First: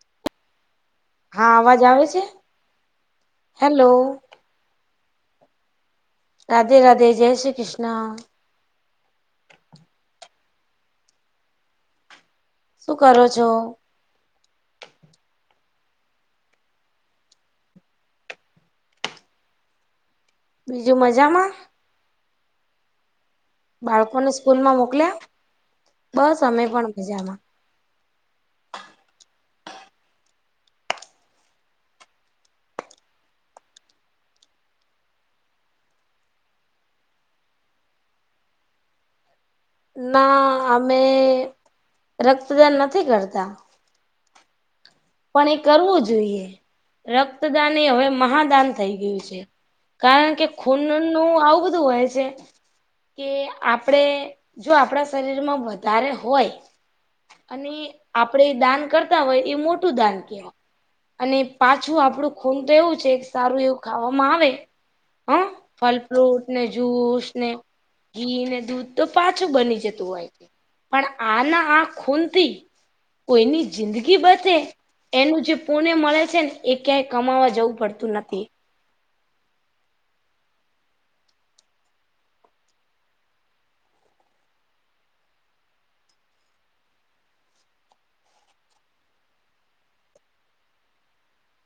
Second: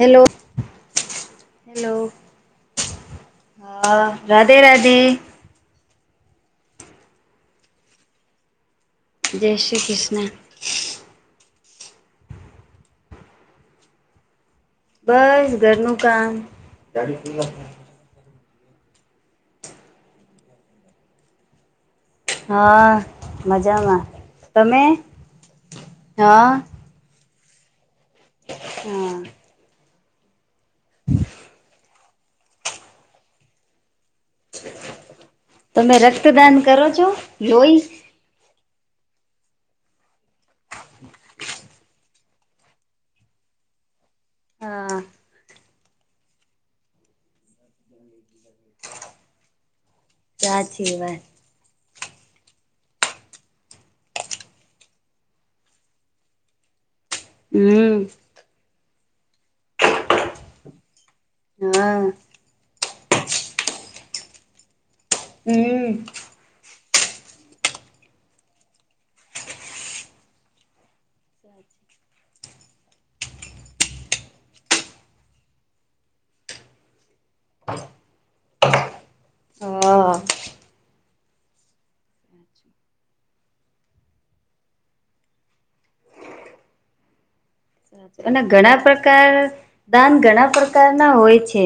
Hello હા અવાજ hello આવે છે હેલો હા. રાધે રાધે. રાધે રાધે જય શ્રી કિશના. જય શ્રી કિશના. શું કરો છો. બસ ઘરનું કામ. બીજું મજામાં. હા. મજામાં બાળકોને સ્કૂલમાં તમે મોકલ્યા બસ હા અમે પણ મજામાં. હા. હમ. તમે રક્તદાન કરો છો જોઈ. ના અમે રક્તદાન નથી કરતા. હા પણ એ કરવું જોઈએ રક્તદાન એ હવે મહાદાન થઈ ગયું છે. કારણ કે સાચી વાત ખૂનનુંું આવું બધું હોય છે. કે આપડે જો આપણા શરીરમાં વધારે હોય. અને હમ આપડે દાન કરતા હોય એ મોટું દાન કેવાય. અને પાછું હા આપણું ખૂન તો એવું છે સારું એવું ખાવામાં આવે. હ હમ ફલ ફ્રૂટ. ને જુસ ને ઘી ને દૂધ તો પાછું બની જતું હોય. પણ આ ના આ ખૂનથી કોઈની જિંદગી બસે. એનું જે પુણે મળે છે ને એ ક્યાંય કમાવા જવું પડતું નથી. હા. અને ઘણા પ્રકાર દાન ઘણા પ્રકારના હોય છે.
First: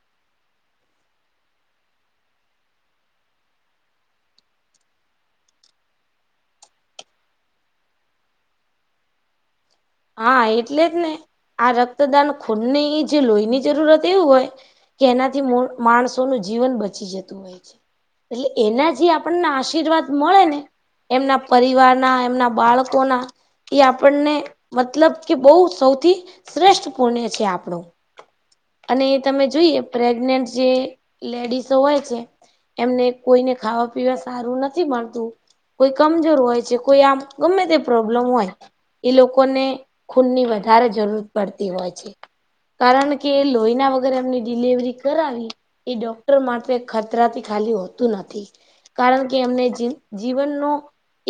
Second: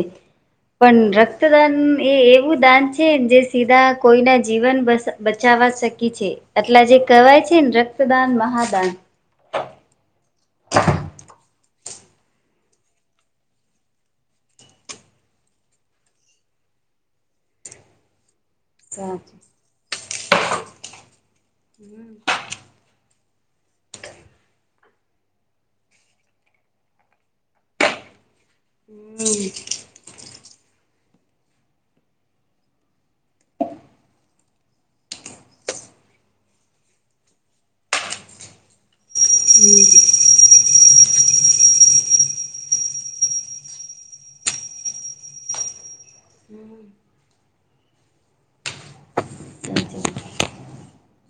પણ રક્તદાન એ એવું દાન છે જે સીધા કોઈના જીવન બસ. બચવા શકી છે એટલા જે કહેવાય છે ને રક્તદાન મહાદાન. હા એટલે જ ને આ રક્તદાન ખૂનની જે લોહીની જરૂરત એવું હોય. કે એનાથી માણસોનુંું જીવન બચી જતું હોય છે. એટલે એના જે સાચું આપણને આશીર્વાદ મળે ને. એમના પરિવારના એમના બાળકોના એ આપણને. મતલબ કે બહુ સૌથી શ્રેષ્ઠ પુણ્ય છે આપણું. અને એ સાચી તમે જોઈએ પ્રેગ્નેન્ટજે લેડીસો હોય છે. એમને કોઈને ખાવા પીવા સારું નથી મળતું. કોઈ કમજોર હોય છે કોઈ આમ ગમે તે પ્રોબ્લેમ હોય એ લોકો. લોકોને ખૂનની વધારે જરૂર પડતી હોય છે. કારણ કે લોહીના વગરે એમની ડિલવરી કરાવી. એ ડોક્ટર માટે ખતરાથી ખાલી હોતું નથી. કારણ કે એમને જીવનનો.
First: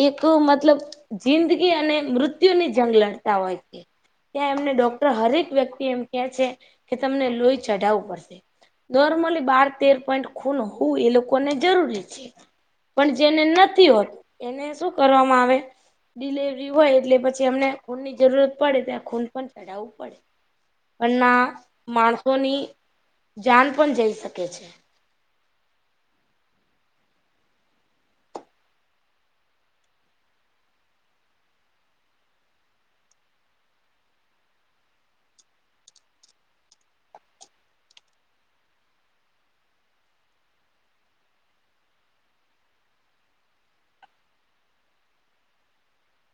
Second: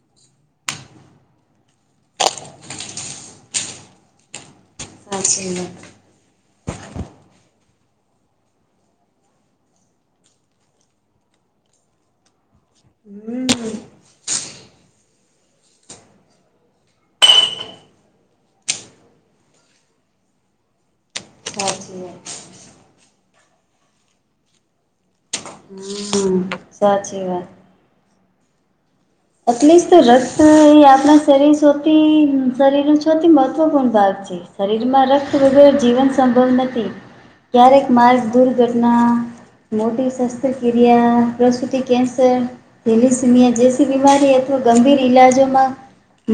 એક મતલબ જિંદગી અને મૃત્યુની. જંગ લડતા હોય છે ત્યાં એમને ડોક્ટર વાત હરેક સાચી વ્યક્તિ વાત એમ. એ છે કે તમને લોહી ચઢાવવું પડશે. નોર્મલી બાર તેર પોઈન્ટ ખૂન હોવું એ લોકોને જરૂરી છે. પણ જેને નથી હોતું એને શું કરવામાં આવે ડિલેવરી હોય એટલે પછી. એમને ખૂનની જરૂરત પડે ત્યા ખૂન પણ ચઢાવવું પડે પણના. સાચી વાત માણસોની જાન પણ જઈ શકે છે. હમ સાચી વાત. એટલે જ તો રક્ત એ આપણા શરીર સૌથી શરીર નું સૌથી મહત્વપૂર્ણ ભાગ છે. શરીરમાં રક્ત વગેર જીવન સંભવ નથી. ક્યારેક માર્ગ દુર્ઘટના. મોટી શસ્ત્રક્રિયા પ્રસુતિ કેન્સર હલીસીમિયા જે. બીમારી અથવા ગંભીર ઈલાજોમાં.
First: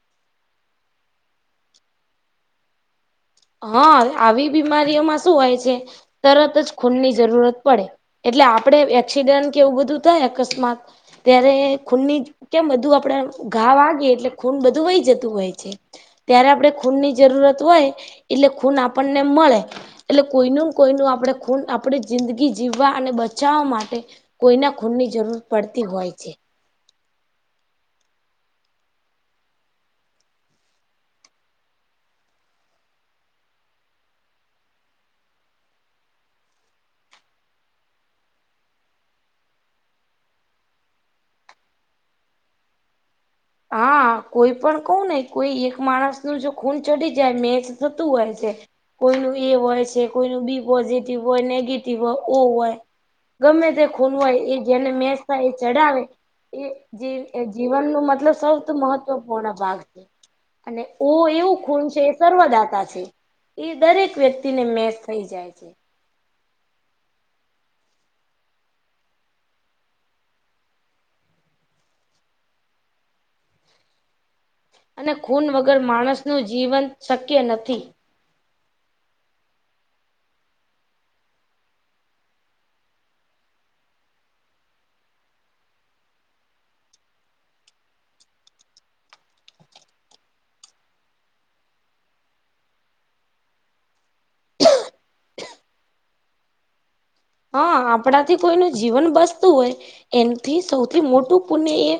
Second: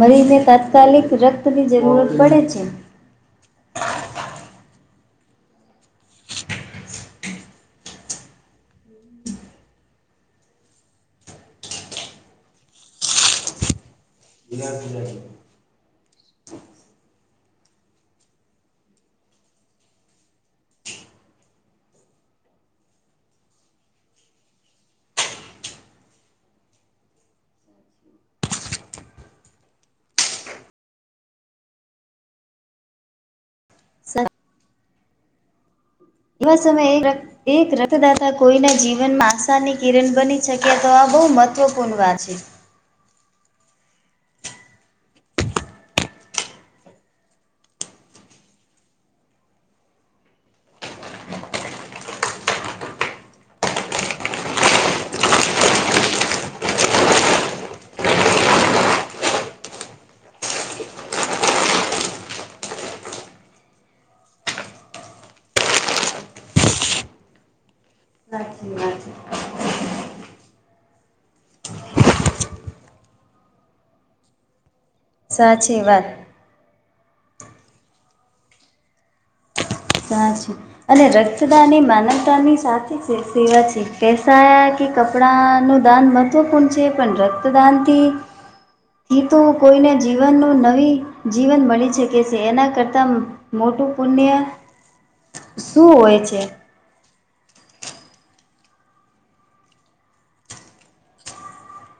મરીજ ને તાત્કાલિક રક્તની જરૂરત પડે છે. હ આવી બીમારીઓમાં શું હોય છે. તરતજ ખૂનની જરૂરત પડે એટલે આપડે એક્સિડન્ટ કે એવું બધું થાય અકસ્માત. ત્યારે ખૂનની કેમ બધું આપડે ઘા વાગી એટલે. ખૂન બધું વહી જતું હોય છે ત્યારે આપડે ખૂન ની જરૂરત હોય. એટલે ખૂન આપણને મળે. એટલે કોઈનું કોઈનું આપણે ખૂન આપણી જિંદગી જીવવા અને બચાવવા માટે. કોઈના ખૂન ની જરૂર પડતી હોય છે. સા. એવા સમયે રક્ત. એક રક્તદાતા કોઈના જીવનમાં આશાની કિરણ બની શકે તો આ બહુ મહત્વપૂર્ણ વાત છે. હા કોઈ પણ કવ ને કોઈ એક માણસ નું જો ખૂન ચડી જાય મેચ થતું હોય છે. કોઈનું એ હોય છે કોઈનું બી પોઝિટિવ હોય નેગેટિવ હોય ઓ હોય. ગમે તે ખૂન હોય એ જેને મેસ થાય એ ચડાવે. એ જ જીવન ન મતલબ સૌથી મહત્વપૂર્ણ ભાગ છે. અને ઓ એવું ખૂન છે સર્વદાતા છે. એ દરેક વ્યક્તિ ને મેસ થઈ જાય છે. રાચી વાત છે. અને ખૂન વગર સાચી વાત માણસ નું જીવન શક્ય નથી. સાચ અને રક્ત દાન એ માનવતાની સાચી છે સેવા છે પસા. કે કપડા નું દાન મહત્વપૂર્ણ છે પણ રક્તદાનથી. હ તો કોઈને જીવનનું નવી જીવન બની શકે છે એના કરતાં. મોટું પુણ્ય. શું હોય છે. હા આપણાથી કોઈનું જીવન બસતું હોય એનથી સૌથી મોટું પુણ્ય એ.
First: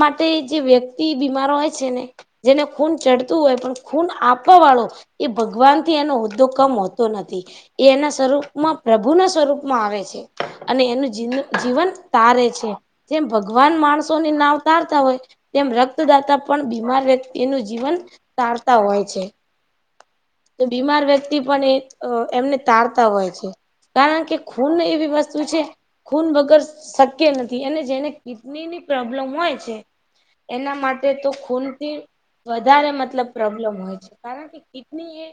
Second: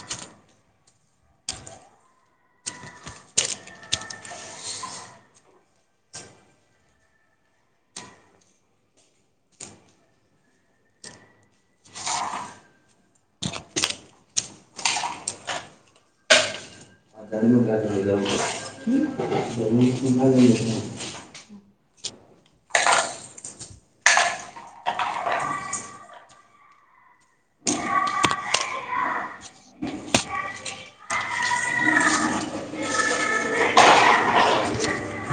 માટે જે વ્યક્તિ બીમાર હોય છે ને. જેને ખૂન ચડતું હોય પણ ખૂન આપવા વાળો. એ ભગવાન થી એનો હોદ્દો કમ હોતો નથી એ એના સ્વરૂપમાં પ્રભુના સ્વરૂપ. માં આવે છે અને એનું જ જીવન તારે છે. જેમ ભગવાન માણસોની નાવ તારતા હોય. તેમ રક્તદાતા પણ બીમાર વ્યક્તિનું જીવન તારતા હોય છે. તો બીમાર વ્યક્તિ પણ એ એમને તારતા હોય છે કારણ કે. ખૂન એવી વસ્તુ છે. ખૂન વગર શક્ય નથી અને જેને કિડની ની પ્રોબ્લેમ હોય છે. એના માટે તો ખૂનથી વધારે મતલબ પ્રોબ્લેમ હોય છે કારણ કે, કિડની એ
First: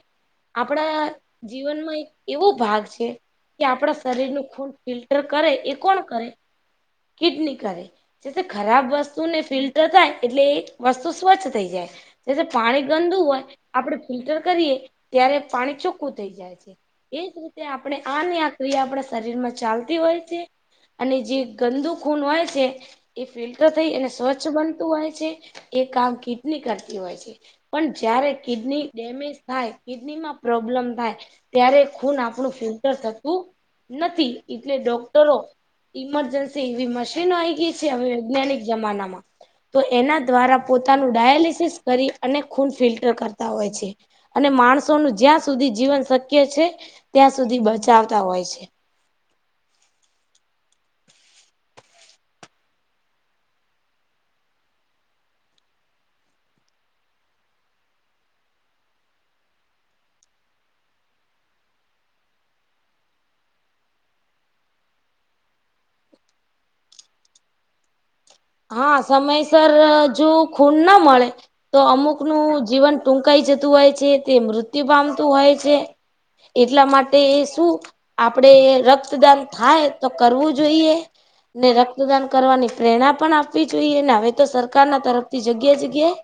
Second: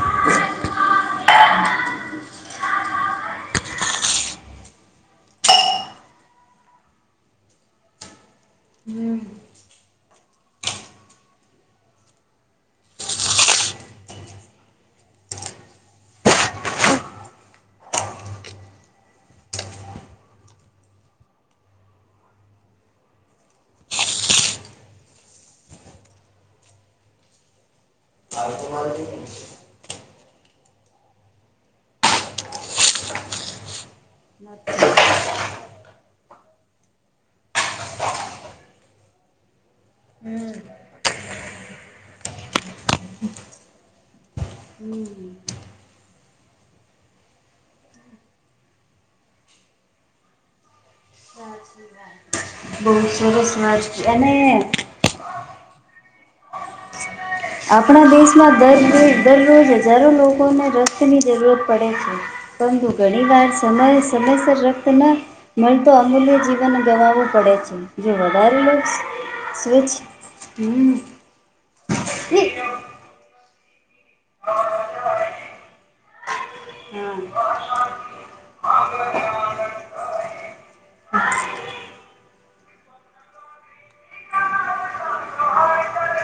આપડા જીવનમાં એક એવો ભાગ છે કે આપણા શરીર નું ખૂન ફિલ્ટર કરે એ કોણ કરે કિડની કરે. જે ખરાબ હમ. વસ્તુને ફિલ્ટર થાય એટલે એ વસ્તુ સ્વચ્છ થઈ જાય. જે પાણી ગંદુ હોય આપડે ફિલ્ટર કરીએ ત્યારે પાણી ચોખ્ખું થઈ જાય છે. એજ રીતે આપણે આની આ ક્રિયા આપણા શરીર માં ચાલતી હોય છે. અને જે ગંદુ ખૂન હોય છે. એ ફિલ્ટર થઈ અને સ્વચ્છ બનતું હોય છે એ કામ કિડની કરતી હોય છે. પણ જ્યારે કિડની ડેમેજ થાય કિડની માં પ્રોબ્લેમ થાય. ત્યારે ખૂન આપણું ફિલ્ટર થતું નથી એટલે ડોક્ટરો ઇમરજન્સી એવી મશીનો આવી ગઈ છે હવે વૈજ્ઞાનિક જમાનામાં. તો એના દ્વારા પોતાનું ડાયાલિસિસ કરી અને ખૂન ફિલ્ટર કરતા હોય છે. અને માણસો ન જ્યાં સુધી જીવન શક્ય છે ત્યાં સુધી બચાવતા હોય છે. [inaudible] બહુ [inaudible] આપણા દેશમાં દરરો દરરોજ હજારો લોકોને રસીની જરૂરત પડે છે. પરંતુ ઘણી વાર સમય સમયસર રક્ત ન મને તો અમૂલ્ય જીવન ગવાવું પડે છે. જો [inaudible] હા સમયસર સ્વચ્છ જો ખૂન હમ ના મળે તો અમુક નું જીવન ટૂંકાઈ જતું હોય છે તે મૃત્યુ પામતું હોય છે. એટલા માટે એ હા શું? આપડે રક્તદાન થાય તો કરવું જોઈએ. ને રક્તદાન કરવાની પ્રેરણા પણ આપવી જોઈએ ને હવે તો સરકાર ના તરફથી જગ્યા જગ્યા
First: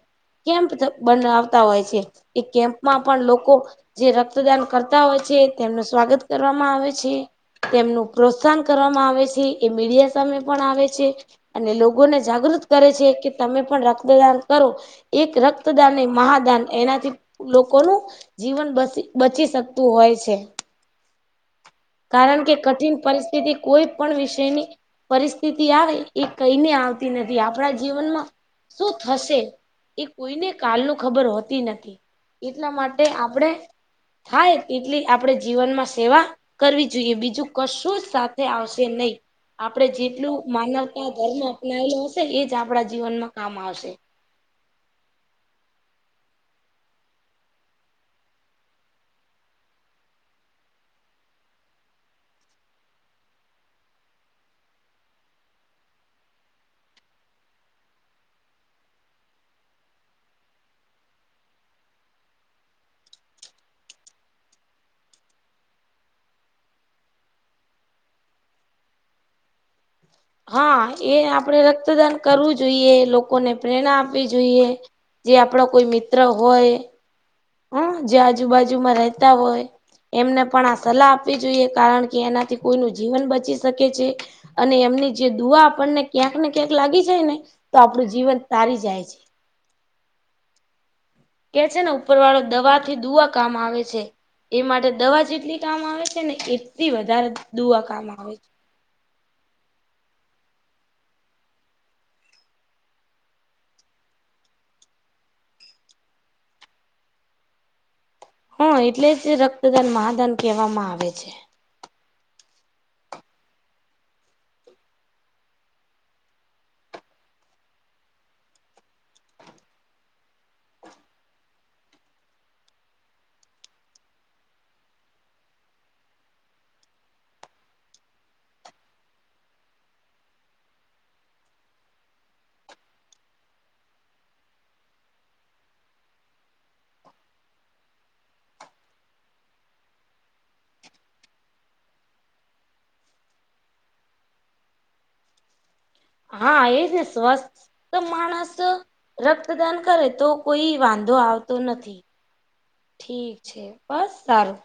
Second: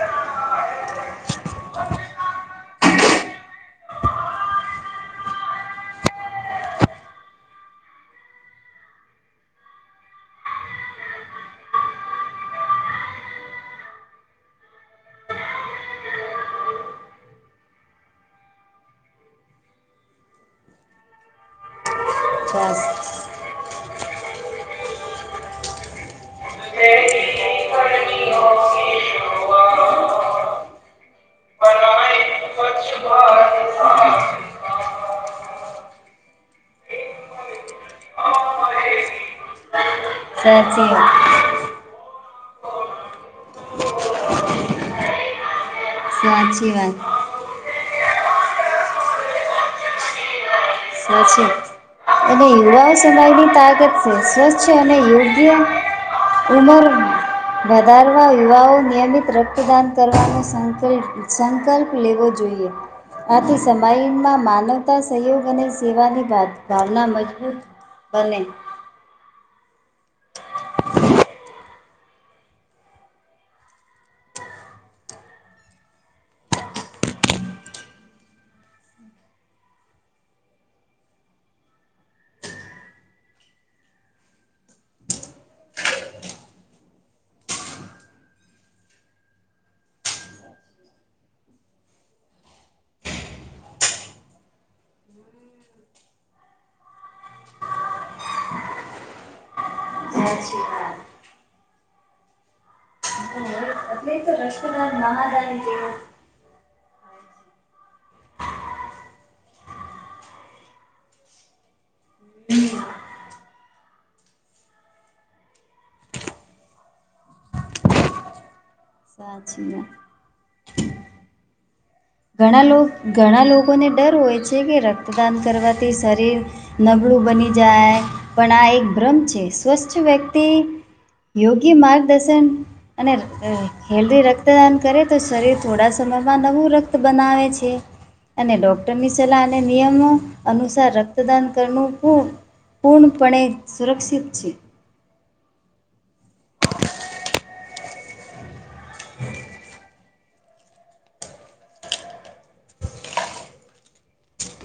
કેમ્પ બનાવતા હોય છે એ કેમ્પ માં પણ લોકો જે રક્તદાન કરતા હોય છે તેમનું સ્વાગત કરવામાં આવે છે. તેમનું પ્રોત્સાહન કરવામાં આવે છે એ મીડિયા સામે પણ આવે છે. અને લોકોને જાગૃત કરે છે કે તમે પણ રક્તદાન કરો. એક રક્તદાન મહાદાન એનાથી લોકોનું. જીવન બ બચી શકતું હોય છે. [inaudible] કારણ કે કઠિન બસ પરિસ્થિતિ કોઈ પણ વિષયની પરિસ્થિતિ આવે. એ કઈને આવતી નથી આપણા જીવનમાં શું થશે એ કોઈને કાલ નુ ખબર હોતી નથી. એટલા માટે આપણે થાય એટલી આપણે જીવનમાં સેવા કરવી જોઈએ બીજું કશું જ સાથે આવશે નહી આપણે જે એટલું સાચી માનવતા વાત ધર્મ અપનાયેલો હશે એ જ આપણા જીવનમાં કામ આવશે. હાચી વાત. [unintelligible] અનેય યુવાઓ સમયની તાકાત [unintelligible] ઉંમર વધારવા યુવાઓ નિયમિત રક્તદાન કરવાનો સંકલ્પ સંકલ્પ લેવો જોઈએ. આથી સમાયમાં માનવતા સહયોગ અને સેવાની [unintelligible] મજબૂત બને. હા એ આપણેે રક્તદાન કરવું જોઈએ લોકોને પ્રેરણા આપવી જોઈએ. જે આપણો કોઈ મિત્ર હોય. હમ જે આજુબાજુમાં રહેતા હોય. એમને પણ આ સલાહ આપવી જોઈએ કારણ કે એનાથી કોઈનું જીવન બચી શકે છે. અને એમની જે દુઆ આપણને ક્યાંક ને ક્યાંક લાગી જાય ને તો આપણું જીવન તારી જાય છે કે છે ને ઉપર વાળો દવા થી દુઆ કામ આવે છે એ માટે દવા જેટલી કામ આવે છે ને એટલી વધારે દુઆ કામ આવે છે સાત શ્રી રષ્લાલ મહજાય જેવું હા એટલે જ રક્તદાન મહાદાન કહેવામાં આવે છે સ છી ઘણા લોકો ઘણા લોકોને ડર હોય છે કે રક્તદાન કરવાથી શરીર નબળું બની જાય પણ આ એક ભ્રમ છે સ્વચ્છ વ્યક્તિ યોગી માર્ગદર્શન અને હેલ્ધી રક્તદાન કરે તો શરીર થોડા સમયમાં નવું રક્ત તો બનાવેે છે અને ડોક્ટરની સલાહ અને નિયમો અનુસાર રક્તદાન કરું પૂર્ણપણે સુરક્ષિત છે હા એ જ સ્વસ્ તો માણસ રક્તદાન કરે તો કોઈ વાંધો આવતો નથી ઠીક છે બસ સારું